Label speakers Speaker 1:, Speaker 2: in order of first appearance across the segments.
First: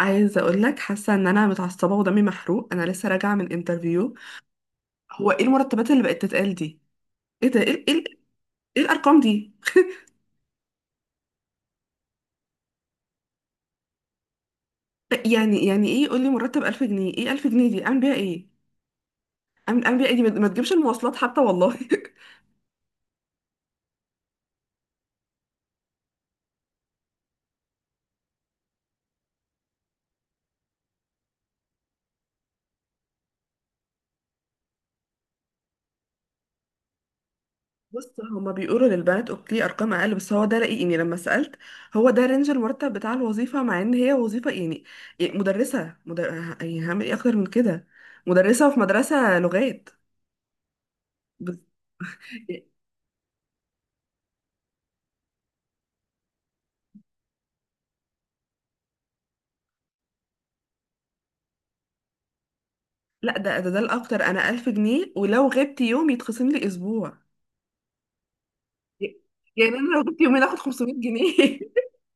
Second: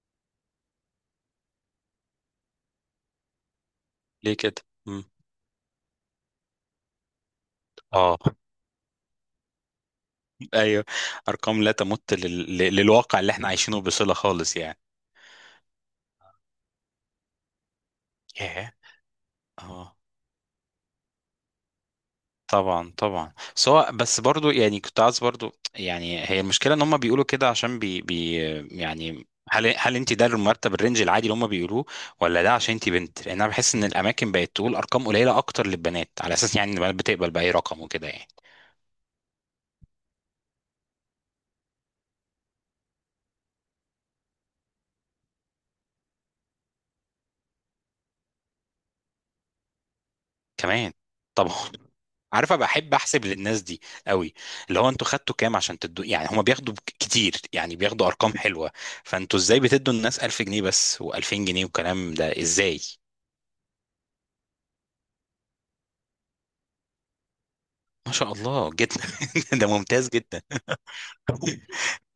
Speaker 1: عايزه اقول لك حاسه ان انا متعصبه ودمي محروق، انا لسه راجعه من انترفيو.
Speaker 2: ليه كده؟ مم.
Speaker 1: هو ايه المرتبات اللي بقت تتقال دي؟ ايه ده، ايه؟
Speaker 2: اه.
Speaker 1: إيه الارقام دي؟
Speaker 2: ايوه. ارقام لا تمت للواقع اللي احنا عايشينه بصلة خالص يعني.
Speaker 1: يعني ايه؟ يقول لي مرتب 1000 جنيه. ايه 1000 جنيه دي؟ اعمل بيها ايه؟
Speaker 2: ياه.
Speaker 1: اعمل
Speaker 2: اه،
Speaker 1: اعمل بيها ايه؟ دي ما تجيبش المواصلات حتى والله
Speaker 2: طبعا طبعا، سواء، بس برضو يعني كنت عايز برضو يعني، هي المشكلة ان هم بيقولوا كده عشان بي... بي يعني هل انت ده المرتب الرينج العادي اللي هم بيقولوه، ولا ده عشان انت بنت؟ لان انا بحس ان الاماكن بقت تقول ارقام قليلة اكتر للبنات على اساس يعني ان البنات بتقبل باي رقم وكده
Speaker 1: بص،
Speaker 2: يعني.
Speaker 1: هما بيقولوا للبنات اوكي ارقام اقل، بس هو ده رأيي يعني لما سألت. هو ده رينج المرتب بتاع الوظيفه، مع ان هي وظيفه يعني. يعني مدرسه، يعني هعمل ايه اكتر من كده؟ مدرسه في مدرسه لغات
Speaker 2: كمان. طبعا.
Speaker 1: بس.
Speaker 2: عارفه بحب احسب للناس دي قوي، اللي هو انتوا خدتوا كام عشان تدوا؟ يعني هما بياخدوا كتير، يعني بياخدوا ارقام حلوه، فانتوا ازاي بتدوا الناس 1000 جنيه بس و2000 جنيه والكلام ده؟ ازاي؟
Speaker 1: لا، ده ده الاكتر، انا 1000 جنيه، ولو غبت يوم يتخصم لي اسبوع.
Speaker 2: ما شاء الله جدا. ده
Speaker 1: يعني انا لو
Speaker 2: ممتاز
Speaker 1: غبت يومين
Speaker 2: جدا.
Speaker 1: اخد 500 جنيه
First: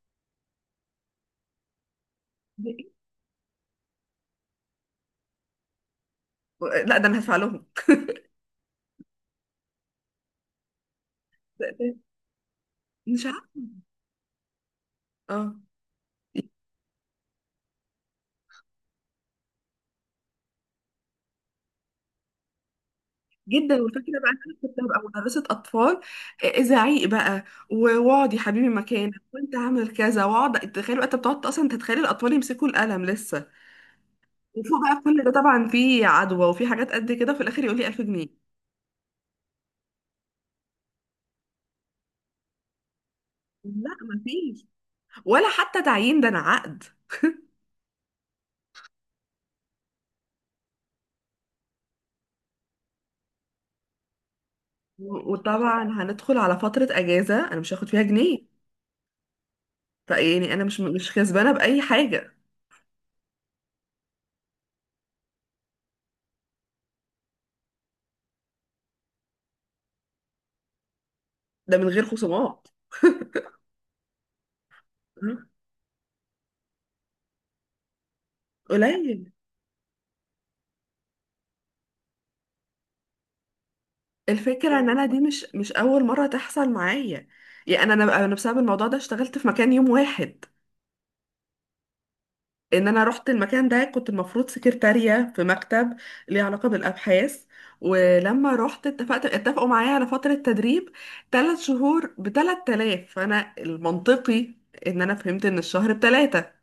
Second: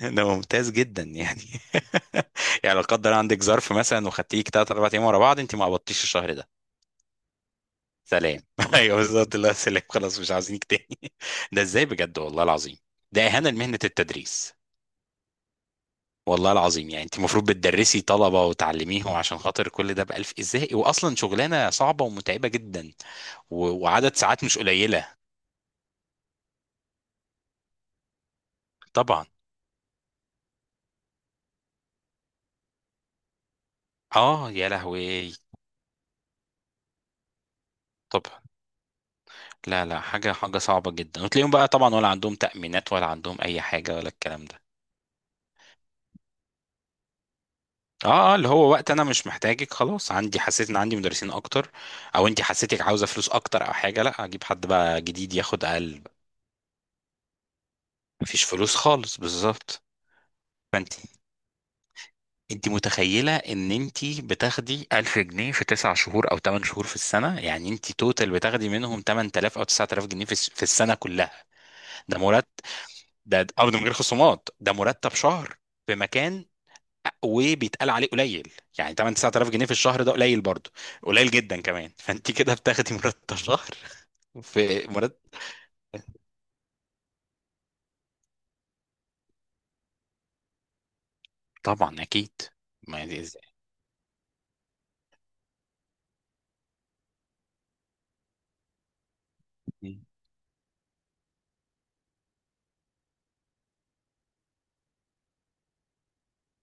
Speaker 2: ده ممتاز جدا يعني. يعني لو قدر عندك ظرف مثلا وخدتيك 3 4 ايام ورا بعض، انت ما قبضتيش الشهر ده؟
Speaker 1: لا، ده انا هدفع لهم.
Speaker 2: سلام. ايوه بالظبط، الله، سلام، خلاص مش عاوزينك تاني. ده
Speaker 1: ده-
Speaker 2: ازاي
Speaker 1: ده-
Speaker 2: بجد، والله العظيم ده
Speaker 1: مش
Speaker 2: اهانه
Speaker 1: عارفه.
Speaker 2: لمهنه التدريس.
Speaker 1: اه،
Speaker 2: والله العظيم يعني انت المفروض بتدرسي طلبة وتعلميهم عشان خاطر كل ده بألف؟ ازاي؟ واصلا شغلانة صعبة ومتعبة جدا.
Speaker 1: جدا.
Speaker 2: وعدد
Speaker 1: والفكره بقى إن
Speaker 2: ساعات
Speaker 1: انا
Speaker 2: مش
Speaker 1: كنت هبقى
Speaker 2: قليلة.
Speaker 1: مدرسه اطفال. آه، زعيق بقى. واقعد يا حبيبي مكانك
Speaker 2: طبعا.
Speaker 1: وانت عامل كذا، واقعد تخيل. انت بتقعد اصلا، انت تتخيل الاطفال يمسكوا القلم لسه.
Speaker 2: اه يا
Speaker 1: وفوق بقى كل ده
Speaker 2: لهوي.
Speaker 1: طبعا في عدوى وفي حاجات قد كده، وفي الاخر يقول لي 1000 جنيه.
Speaker 2: طبعا. لا لا، حاجة صعبة جدا. وتلاقيهم بقى طبعا ولا عندهم تأمينات ولا عندهم اي
Speaker 1: لا،
Speaker 2: حاجة ولا الكلام ده.
Speaker 1: مفيش. ولا حتى تعيين، ده انا عقد.
Speaker 2: اه اه، اللي هو وقت انا مش محتاجك خلاص، عندي، حسيت ان عندي مدرسين اكتر، او انت حسيتك عاوزة فلوس اكتر او حاجة، لا، اجيب حد بقى جديد ياخد
Speaker 1: وطبعا
Speaker 2: اقل،
Speaker 1: هندخل على فترة أجازة أنا مش هاخد فيها جنيه.
Speaker 2: مفيش فلوس خالص بالظبط.
Speaker 1: فيعني أنا مش
Speaker 2: فانت،
Speaker 1: مش كسبانة بأي حاجة.
Speaker 2: انت متخيله ان انت بتاخدي 1000 جنيه في 9 شهور او 8 شهور في السنه؟ يعني انت توتال بتاخدي منهم 8000 او 9000 جنيه في السنه كلها.
Speaker 1: ده من غير
Speaker 2: ده مرتب،
Speaker 1: خصومات.
Speaker 2: ده ده ارض من غير خصومات، ده مرتب
Speaker 1: مم.
Speaker 2: شهر في مكان وبيتقال عليه قليل؟ يعني 8
Speaker 1: قليل.
Speaker 2: 9000 جنيه في الشهر ده قليل برضه؟ قليل جدا كمان. فانت كده بتاخدي مرتب شهر
Speaker 1: الفكرة
Speaker 2: في
Speaker 1: إن أنا
Speaker 2: مرتب.
Speaker 1: دي مش أول مرة تحصل معايا. يعني أنا بسبب الموضوع ده اشتغلت في مكان يوم واحد.
Speaker 2: طبعا اكيد.
Speaker 1: إن أنا
Speaker 2: ما دي
Speaker 1: رحت
Speaker 2: ازاي.
Speaker 1: المكان ده كنت المفروض سكرتارية في مكتب ليه علاقة بالأبحاث. ولما رحت اتفقوا معايا على فترة تدريب، 3 شهور بثلاث آلاف. فأنا المنطقي إن أنا فهمت إن الشهر بتلاتة.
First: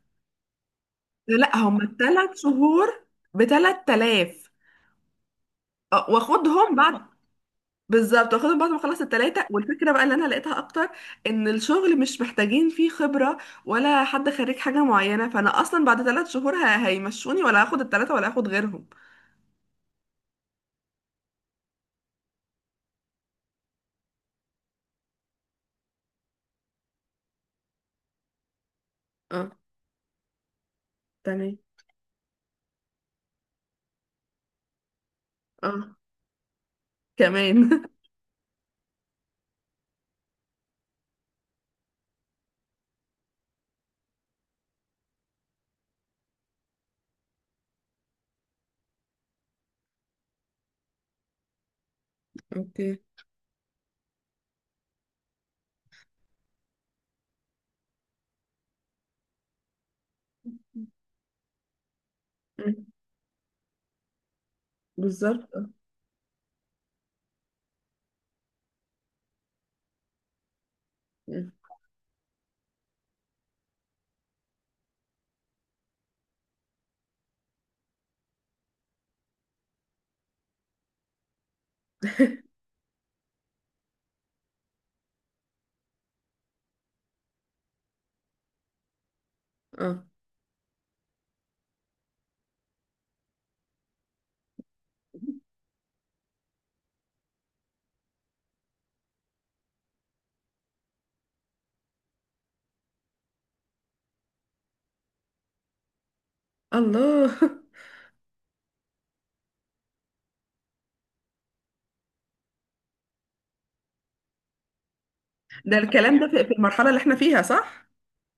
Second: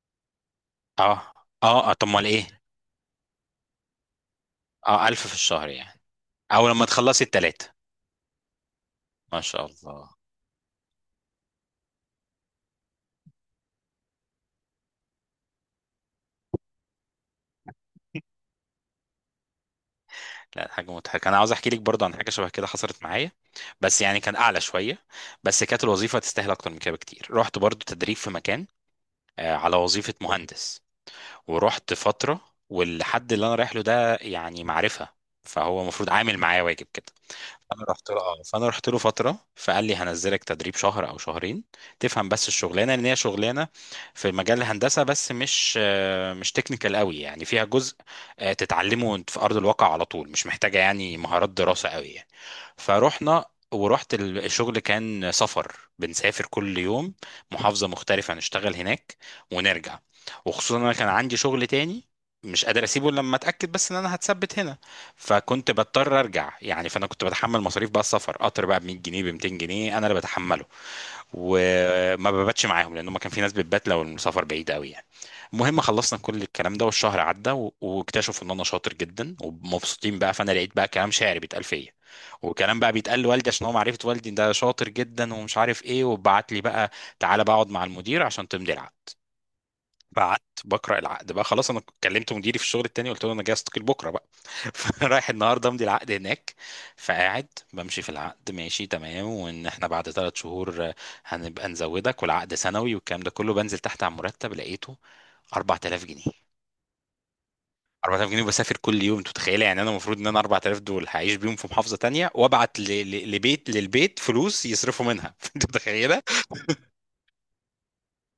Speaker 2: اه
Speaker 1: لا، هم
Speaker 2: اه، طب امال
Speaker 1: الثلاث
Speaker 2: ايه؟
Speaker 1: شهور بثلاث آلاف.
Speaker 2: اه، 1000 في الشهر يعني،
Speaker 1: آه،
Speaker 2: او
Speaker 1: واخدهم
Speaker 2: لما
Speaker 1: بعد.
Speaker 2: تخلصي الثلاثه.
Speaker 1: بالظبط، واخدهم بعد ما اخلص
Speaker 2: ما
Speaker 1: الثلاثه.
Speaker 2: شاء
Speaker 1: والفكره بقى
Speaker 2: الله.
Speaker 1: اللي انا لقيتها اكتر ان الشغل مش محتاجين فيه خبره ولا حد خريج حاجه معينه. فانا اصلا بعد 3 شهور هيمشوني، ولا هاخد الثلاثه ولا هاخد غيرهم.
Speaker 2: لا، حاجة مضحكة، أنا عاوز أحكي لك برضه عن حاجة شبه كده حصلت معايا، بس يعني كان أعلى شوية، بس كانت الوظيفة تستاهل أكتر من كده بكتير. رحت برضه تدريب في مكان،
Speaker 1: اه،
Speaker 2: على وظيفة مهندس.
Speaker 1: تمام.
Speaker 2: ورحت فترة، والحد اللي أنا رايح له ده يعني معرفة، فهو
Speaker 1: اه،
Speaker 2: المفروض عامل معايا واجب كده.
Speaker 1: كمان
Speaker 2: انا رحت له اه، فانا رحت له فتره فقال لي هنزلك تدريب شهر او شهرين تفهم بس الشغلانه، لان هي شغلانه في مجال الهندسه بس مش مش تكنيكال قوي، يعني فيها جزء تتعلمه وانت في ارض الواقع على طول، مش محتاجه يعني مهارات دراسه قوي يعني.
Speaker 1: اوكي.
Speaker 2: فروحنا. ورحت الشغل كان سفر، بنسافر كل يوم محافظه مختلفه نشتغل هناك ونرجع. وخصوصا انا كان عندي شغل تاني مش قادر
Speaker 1: مم.
Speaker 2: اسيبه إلا لما اتاكد بس ان انا هتثبت هنا،
Speaker 1: بالظبط، آه.
Speaker 2: فكنت بضطر ارجع يعني. فانا كنت بتحمل مصاريف بقى السفر، قطر بقى ب 100 جنيه ب 200 جنيه انا اللي بتحمله،
Speaker 1: مم.
Speaker 2: وما بباتش معاهم لان ما كان في ناس بتبات لو المسافر بعيد قوي يعني. المهم خلصنا كل الكلام ده والشهر عدى واكتشفوا ان انا شاطر جدا ومبسوطين بقى، فانا لقيت بقى كلام شعري بيتقال فيا، وكلام بقى بيتقال لوالدي عشان هو معرفه والدي، ده شاطر جدا ومش عارف ايه، وبعت لي بقى تعالى بقى اقعد مع المدير عشان تمضي العقد.
Speaker 1: اه.
Speaker 2: فقعدت بقرا العقد بقى، خلاص انا كلمت مديري في الشغل التاني قلت له انا جاي استقيل بكره بقى. فرايح النهارده امضي العقد هناك. فقاعد بمشي في العقد ماشي تمام، وان احنا بعد ثلاث شهور هنبقى نزودك والعقد سنوي والكلام ده كله. بنزل تحت على المرتب لقيته 4000 جنيه.
Speaker 1: الله
Speaker 2: 4000 جنيه وبسافر كل يوم، انت متخيله؟ يعني انا المفروض ان انا 4000 دول هعيش بيهم في محافظه تانية وابعت لبيت، للبيت فلوس يصرفوا منها. انت
Speaker 1: ده الكلام
Speaker 2: متخيله؟
Speaker 1: ده في المرحله اللي احنا فيها، صح؟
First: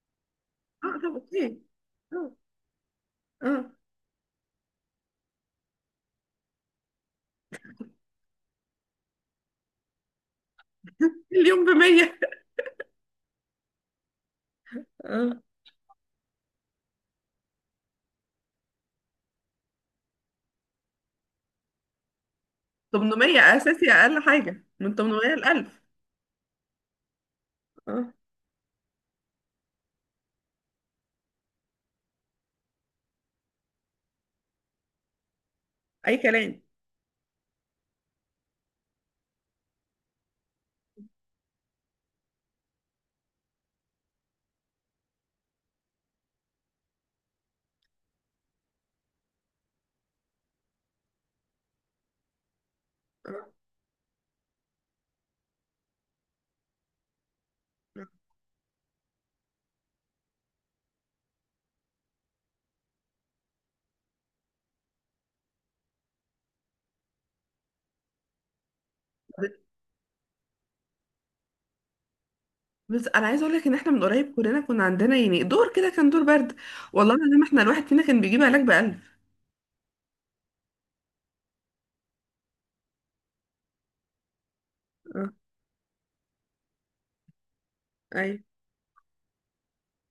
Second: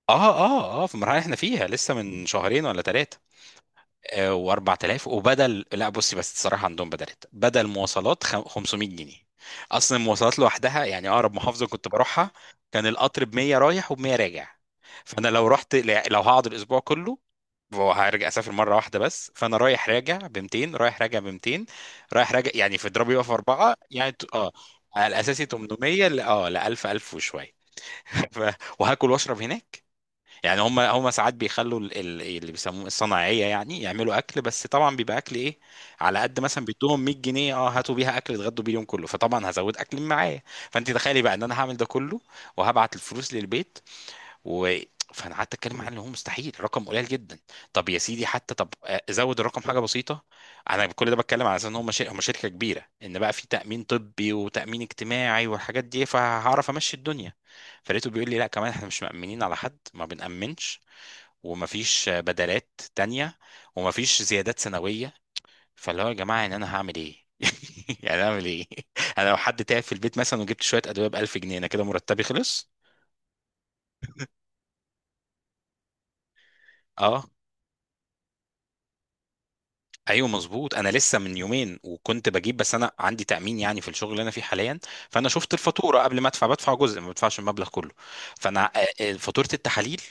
Speaker 2: اه اه اه في
Speaker 1: اه، طب
Speaker 2: المرحله اللي احنا
Speaker 1: اوكي.
Speaker 2: فيها، لسه من
Speaker 1: اه،
Speaker 2: شهرين ولا ثلاثه.
Speaker 1: اه.
Speaker 2: و4000 وبدل، لا بصي بس الصراحه عندهم بدلت، بدل مواصلات 500 جنيه، اصلا المواصلات لوحدها يعني، اقرب
Speaker 1: اليوم
Speaker 2: محافظه كنت
Speaker 1: بمية.
Speaker 2: بروحها كان القطر ب 100 رايح وب 100 راجع، فانا
Speaker 1: اه،
Speaker 2: لو رحت، لو هقعد الاسبوع كله وهرجع اسافر مره واحده بس، فانا رايح راجع ب 200 رايح راجع ب 200 رايح راجع يعني، في اضربي بقى في
Speaker 1: 800
Speaker 2: اربعه
Speaker 1: اساسي،
Speaker 2: يعني
Speaker 1: اقل
Speaker 2: اه،
Speaker 1: حاجه من
Speaker 2: على
Speaker 1: 800 ل
Speaker 2: الاساسي
Speaker 1: 1000.
Speaker 2: 800 اه ل 1000 1000 وشويه.
Speaker 1: اه،
Speaker 2: ف... وهاكل واشرب هناك، يعني هم هم ساعات بيخلوا اللي بيسموه الصناعيه يعني، يعملوا اكل بس طبعا بيبقى اكل ايه،
Speaker 1: اي
Speaker 2: على قد
Speaker 1: كلام.
Speaker 2: مثلا بيدوهم 100 جنيه اه، هاتوا بيها اكل اتغدوا بيه اليوم كله، فطبعا هزود اكل معايا. فانت تخيلي بقى ان انا هعمل ده كله وهبعت الفلوس للبيت و، فانا قعدت اتكلم عنه اللي هو مستحيل رقم قليل جدا. طب يا سيدي حتى طب زود الرقم حاجه بسيطه. انا كل ده بتكلم على اساس ان هم هم شركه كبيره، ان بقى في
Speaker 1: آه.
Speaker 2: تامين طبي وتامين اجتماعي والحاجات دي فهعرف امشي الدنيا. فلقيته بيقول لي لا كمان احنا مش مأمنين على حد، ما بنأمنش، ومفيش بدلات تانية، ومفيش زيادات سنويه. فاللي هو يا جماعه يعني انا هعمل ايه؟ يعني اعمل ايه؟ انا لو حد تعب في البيت مثلا وجبت شويه ادويه ب 1000 جنيه، انا كده مرتبي خلص.
Speaker 1: بس انا عايزه اقول لك ان احنا من قريب كلنا كنا عندنا يعني دور كده، كان دور برد. والله
Speaker 2: اه،
Speaker 1: العظيم احنا الواحد فينا كان بيجيب علاج ب 1000.
Speaker 2: ايوه مظبوط، انا لسه من يومين وكنت بجيب، بس انا عندي تامين يعني في الشغل اللي انا فيه حاليا، فانا
Speaker 1: اه.
Speaker 2: شفت الفاتوره قبل ما ادفع، بدفع جزء ما بدفعش المبلغ كله.
Speaker 1: ايوه،
Speaker 2: فانا فاتوره التحاليل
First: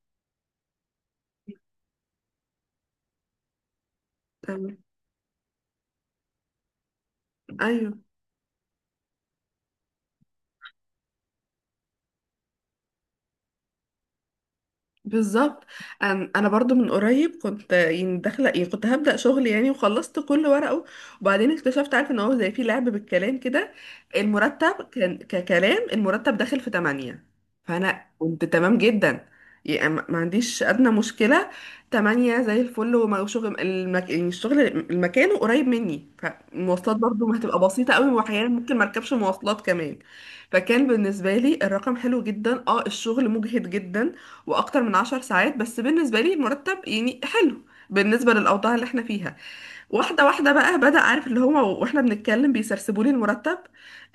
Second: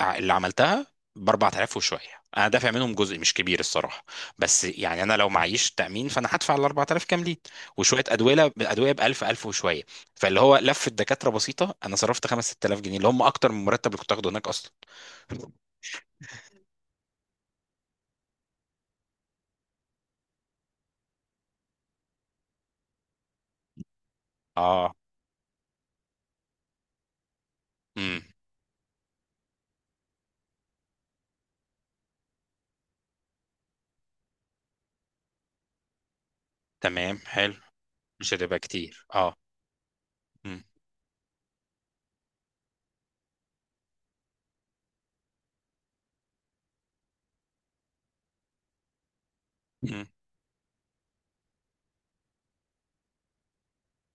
Speaker 2: اللي عملتها ب 4000 وشويه، انا دافع منهم جزء مش كبير الصراحه، بس
Speaker 1: تمام.
Speaker 2: يعني انا لو معيش تامين فانا هدفع ال 4000 كاملين،
Speaker 1: ايوه،
Speaker 2: وشويه ادويه، ادويه ب 1000 1000 وشويه، فاللي هو لفه دكاتره بسيطه انا صرفت 5 6000 جنيه اللي هم اكتر من المرتب اللي كنت اخده هناك اصلا.
Speaker 1: بالظبط. انا أنا برضو من قريب كنت يعني داخله، يعني كنت هبدا شغل يعني وخلصت كل ورقه. وبعدين اكتشفت، عارف، ان هو زي في لعب بالكلام كده. المرتب
Speaker 2: اه.
Speaker 1: كان ككلام، المرتب داخل في 8. فانا
Speaker 2: امم.
Speaker 1: كنت تمام جدا، يعني ما عنديش ادنى مشكله. 8 زي الفل. وشغل يعني الشغل، المكان قريب مني، فالمواصلات
Speaker 2: تمام،
Speaker 1: برضو ما
Speaker 2: حلو.
Speaker 1: هتبقى بسيطه قوي،
Speaker 2: مش
Speaker 1: واحيانا
Speaker 2: هتبقى
Speaker 1: ممكن ما
Speaker 2: كتير
Speaker 1: اركبش
Speaker 2: اه.
Speaker 1: مواصلات كمان.
Speaker 2: امم.
Speaker 1: فكان بالنسبه لي الرقم حلو جدا. اه، الشغل مجهد جدا واكتر من 10 ساعات، بس بالنسبه لي المرتب يعني حلو بالنسبه للاوضاع اللي احنا فيها.
Speaker 2: مم.
Speaker 1: واحده واحده بقى بدا، عارف اللي هو، واحنا بنتكلم بيسرسبوا لي المرتب.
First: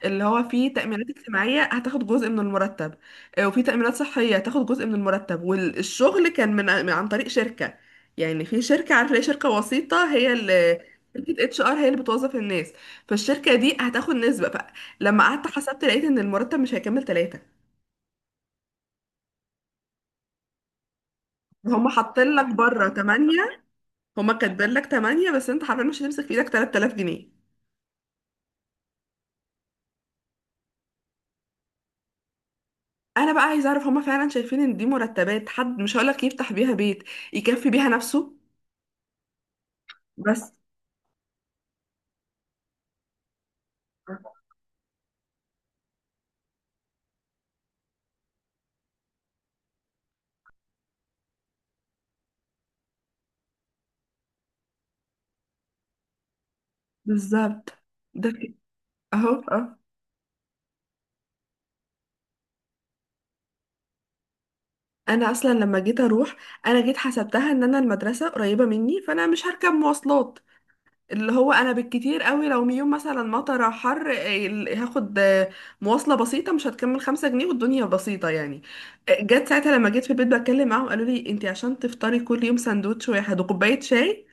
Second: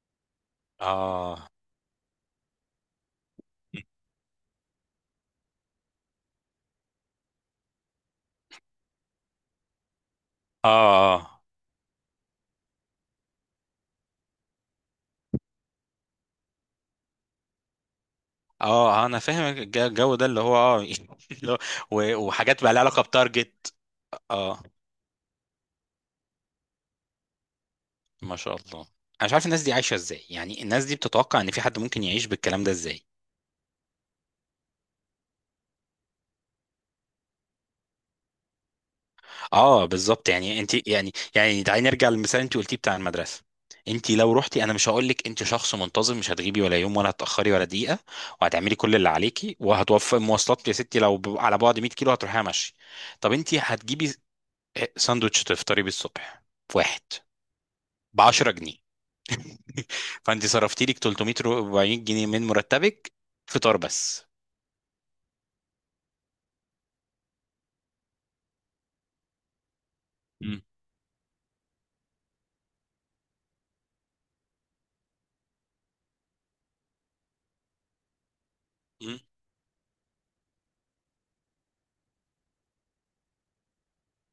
Speaker 1: اللي هو فيه تامينات
Speaker 2: اه
Speaker 1: اجتماعيه هتاخد جزء من المرتب، آه، وفي تامينات صحيه هتاخد جزء من المرتب. والشغل كان عن طريق شركه. يعني في شركه، عارف، اللي هي شركه وسيطه، هي اللي،
Speaker 2: اه
Speaker 1: شركه HR هي اللي بتوظف الناس. فالشركه دي هتاخد نسبه. فلما قعدت حسبت لقيت ان المرتب مش هيكمل ثلاثه.
Speaker 2: اه، انا فاهم الجو ده اللي هو اه. اللي هو-
Speaker 1: هم حاطين لك
Speaker 2: وحاجات بقى لها
Speaker 1: بره
Speaker 2: علاقه
Speaker 1: 8،
Speaker 2: بتارجت.
Speaker 1: هما
Speaker 2: اه.
Speaker 1: كاتبين لك 8 بس انت حرفيا مش هتمسك في ايدك 3000 جنيه.
Speaker 2: ما شاء الله. انا مش عارف الناس دي عايشه ازاي، يعني الناس دي بتتوقع ان في حد ممكن يعيش بالكلام ده ازاي؟
Speaker 1: انا بقى عايزه اعرف، هما فعلا شايفين ان دي مرتبات حد، مش هقولك يفتح بيها بيت، يكفي بيها نفسه؟
Speaker 2: اه بالظبط
Speaker 1: بس،
Speaker 2: يعني انت، يعني يعني تعالي نرجع للمثال اللي انت قلتيه بتاع المدرسه، انت لو رحتي، انا مش هقول لك انت شخص منتظم مش هتغيبي ولا يوم ولا هتاخري ولا دقيقه، وهتعملي كل اللي عليكي وهتوفري مواصلات يا ستي، لو على بعد 100 كيلو هتروحيها ماشي، طب انت هتجيبي ساندوتش تفطري بيه الصبح في واحد
Speaker 1: بالظبط.
Speaker 2: ب
Speaker 1: ده
Speaker 2: 10
Speaker 1: في-
Speaker 2: جنيه
Speaker 1: اهو، اه.
Speaker 2: فانت صرفتي لك 340 جنيه من مرتبك فطار بس.
Speaker 1: انا اصلا لما جيت اروح، انا جيت حسبتها ان انا المدرسه قريبه مني فانا مش هركب مواصلات.
Speaker 2: مم.
Speaker 1: اللي هو انا بالكتير قوي، لو يوم مثلا مطر أو حر، إيه، هاخد مواصله بسيطه مش هتكمل 5 جنيه، والدنيا بسيطه يعني.
Speaker 2: مم.
Speaker 1: آه، جت ساعتها لما جيت في البيت بتكلم معاهم قالوا لي انت عشان تفطري كل يوم سندوتش واحد وكوبايه شاي،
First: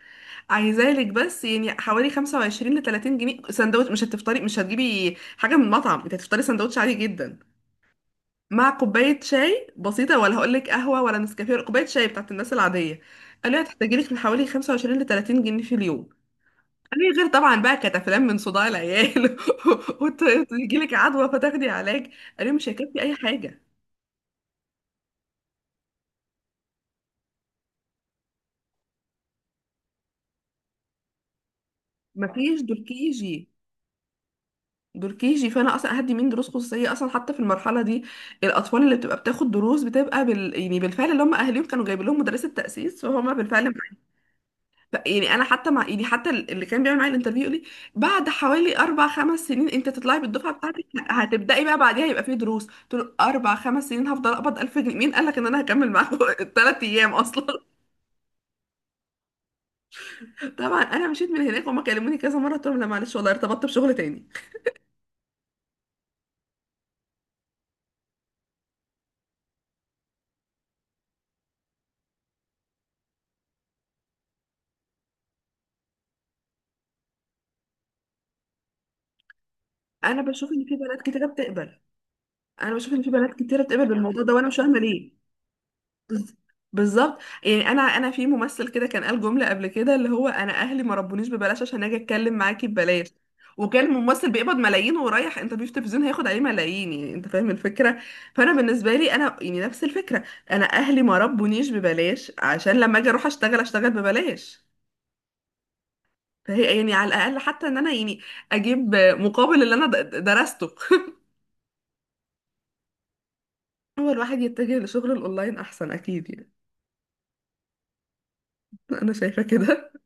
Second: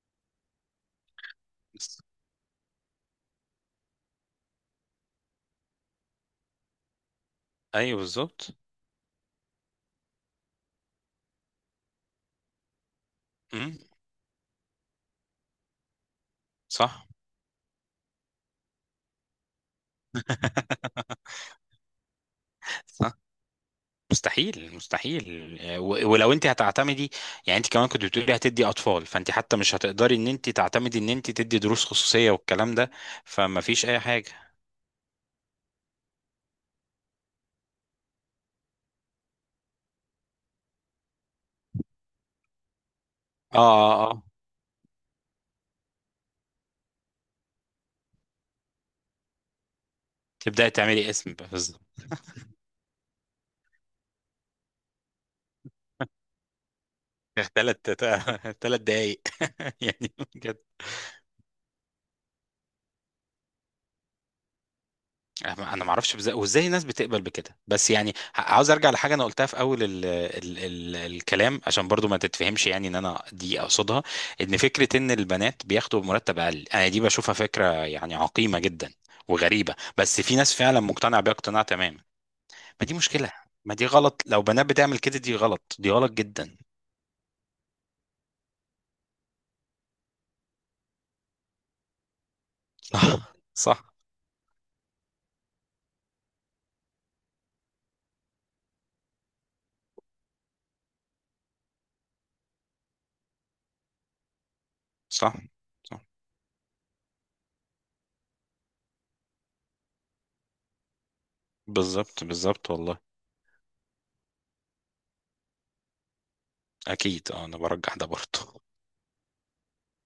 Speaker 1: عايزالك بس يعني
Speaker 2: بس.
Speaker 1: حوالي 25 ل 30 جنيه. سندوتش، مش هتفطري، مش هتجيبي حاجه من المطعم، انت هتفطري سندوتش عادي جدا
Speaker 2: ايوه بالظبط.
Speaker 1: مع كوبايه شاي بسيطه، ولا هقول لك قهوه ولا نسكافيه، كوبايه شاي بتاعت الناس العاديه. قالوا لي
Speaker 2: مم.
Speaker 1: هتحتاجي لك من حوالي 25 ل 30 جنيه في اليوم.
Speaker 2: صح.
Speaker 1: أي غير طبعا بقى كانت افلام من صداع العيال وتجي لك عدوى فتاخدي علاج. انا مش هيكفي
Speaker 2: صح.
Speaker 1: اي حاجه.
Speaker 2: مستحيل مستحيل. ولو انت هتعتمدي، يعني انت كمان كنت بتقولي هتدي اطفال، فانت حتى مش هتقدري ان انت تعتمدي ان انت تدي دروس خصوصيه
Speaker 1: مفيش
Speaker 2: والكلام
Speaker 1: دول
Speaker 2: ده،
Speaker 1: كيجي.
Speaker 2: فما فيش اي حاجه.
Speaker 1: دول كيجي، فانا اصلا هدي مين دروس خصوصيه اصلا حتى في المرحله دي؟ الاطفال اللي بتبقى بتاخد دروس بتبقى يعني بالفعل اللي هم اهاليهم كانوا جايبين لهم مدرسه تاسيس فهم
Speaker 2: اه
Speaker 1: بالفعل.
Speaker 2: اه اه،
Speaker 1: لا، يعني انا حتى مع، يعني حتى اللي كان بيعمل معايا الانترفيو يقول لي بعد حوالي 4 5 سنين انت تطلعي بالدفعه
Speaker 2: تبداي
Speaker 1: بتاعتك
Speaker 2: تعملي اسم بقى.
Speaker 1: هتبداي بقى بعديها يبقى في دروس. قلت له 4 5 سنين هفضل اقبض 1000 جنيه؟ مين قال لك ان انا هكمل معاكم ال3 ايام اصلا؟
Speaker 2: ثلاث، ثلاث دقايق. يعني بجد
Speaker 1: طبعا انا مشيت من هناك، وهم كلموني كذا مره قلت لهم لا، معلش والله ارتبطت بشغل تاني.
Speaker 2: انا ما اعرفش وازاي الناس بتقبل بكده، بس يعني عاوز ارجع لحاجه انا قلتها في اول ال ال ال الكلام عشان برضو ما تتفهمش يعني ان انا دي اقصدها، ان فكره ان البنات بياخدوا مرتب اقل، انا دي بشوفها فكره يعني عقيمه جدا وغريبه، بس
Speaker 1: انا
Speaker 2: في
Speaker 1: بشوف
Speaker 2: ناس
Speaker 1: ان في
Speaker 2: فعلا
Speaker 1: بنات
Speaker 2: مقتنعه
Speaker 1: كتيره
Speaker 2: بيها اقتناع
Speaker 1: بتقبل.
Speaker 2: تمام.
Speaker 1: انا
Speaker 2: ما
Speaker 1: بشوف
Speaker 2: دي
Speaker 1: ان في
Speaker 2: مشكله،
Speaker 1: بنات كتيره
Speaker 2: ما
Speaker 1: بتقبل
Speaker 2: دي غلط،
Speaker 1: بالموضوع ده،
Speaker 2: لو
Speaker 1: وانا مش
Speaker 2: بنات
Speaker 1: فاهمه
Speaker 2: بتعمل
Speaker 1: ليه.
Speaker 2: كده دي غلط دي غلط
Speaker 1: بز-
Speaker 2: جدا.
Speaker 1: بالظبط. يعني انا في ممثل كده كان قال جمله قبل كده، اللي هو: انا اهلي ما ربونيش ببلاش عشان اجي اتكلم معاكي ببلاش. وكان
Speaker 2: صح
Speaker 1: ممثل بيقبض ملايين ورايح انترفيو في تلفزيون هياخد عليه ملايين، يعني انت فاهم الفكره. فانا بالنسبه لي انا يعني نفس الفكره، انا اهلي ما ربونيش ببلاش عشان لما اجي اروح اشتغل ببلاش.
Speaker 2: صح. صح. صح.
Speaker 1: فهي يعني على الاقل حتى ان انا يعني اجيب مقابل اللي انا درسته
Speaker 2: بالظبط بالظبط والله.
Speaker 1: هو الواحد يتجه لشغل الاونلاين احسن اكيد يعني.
Speaker 2: اكيد انا برجح ده برضو.
Speaker 1: انا شايفه كده.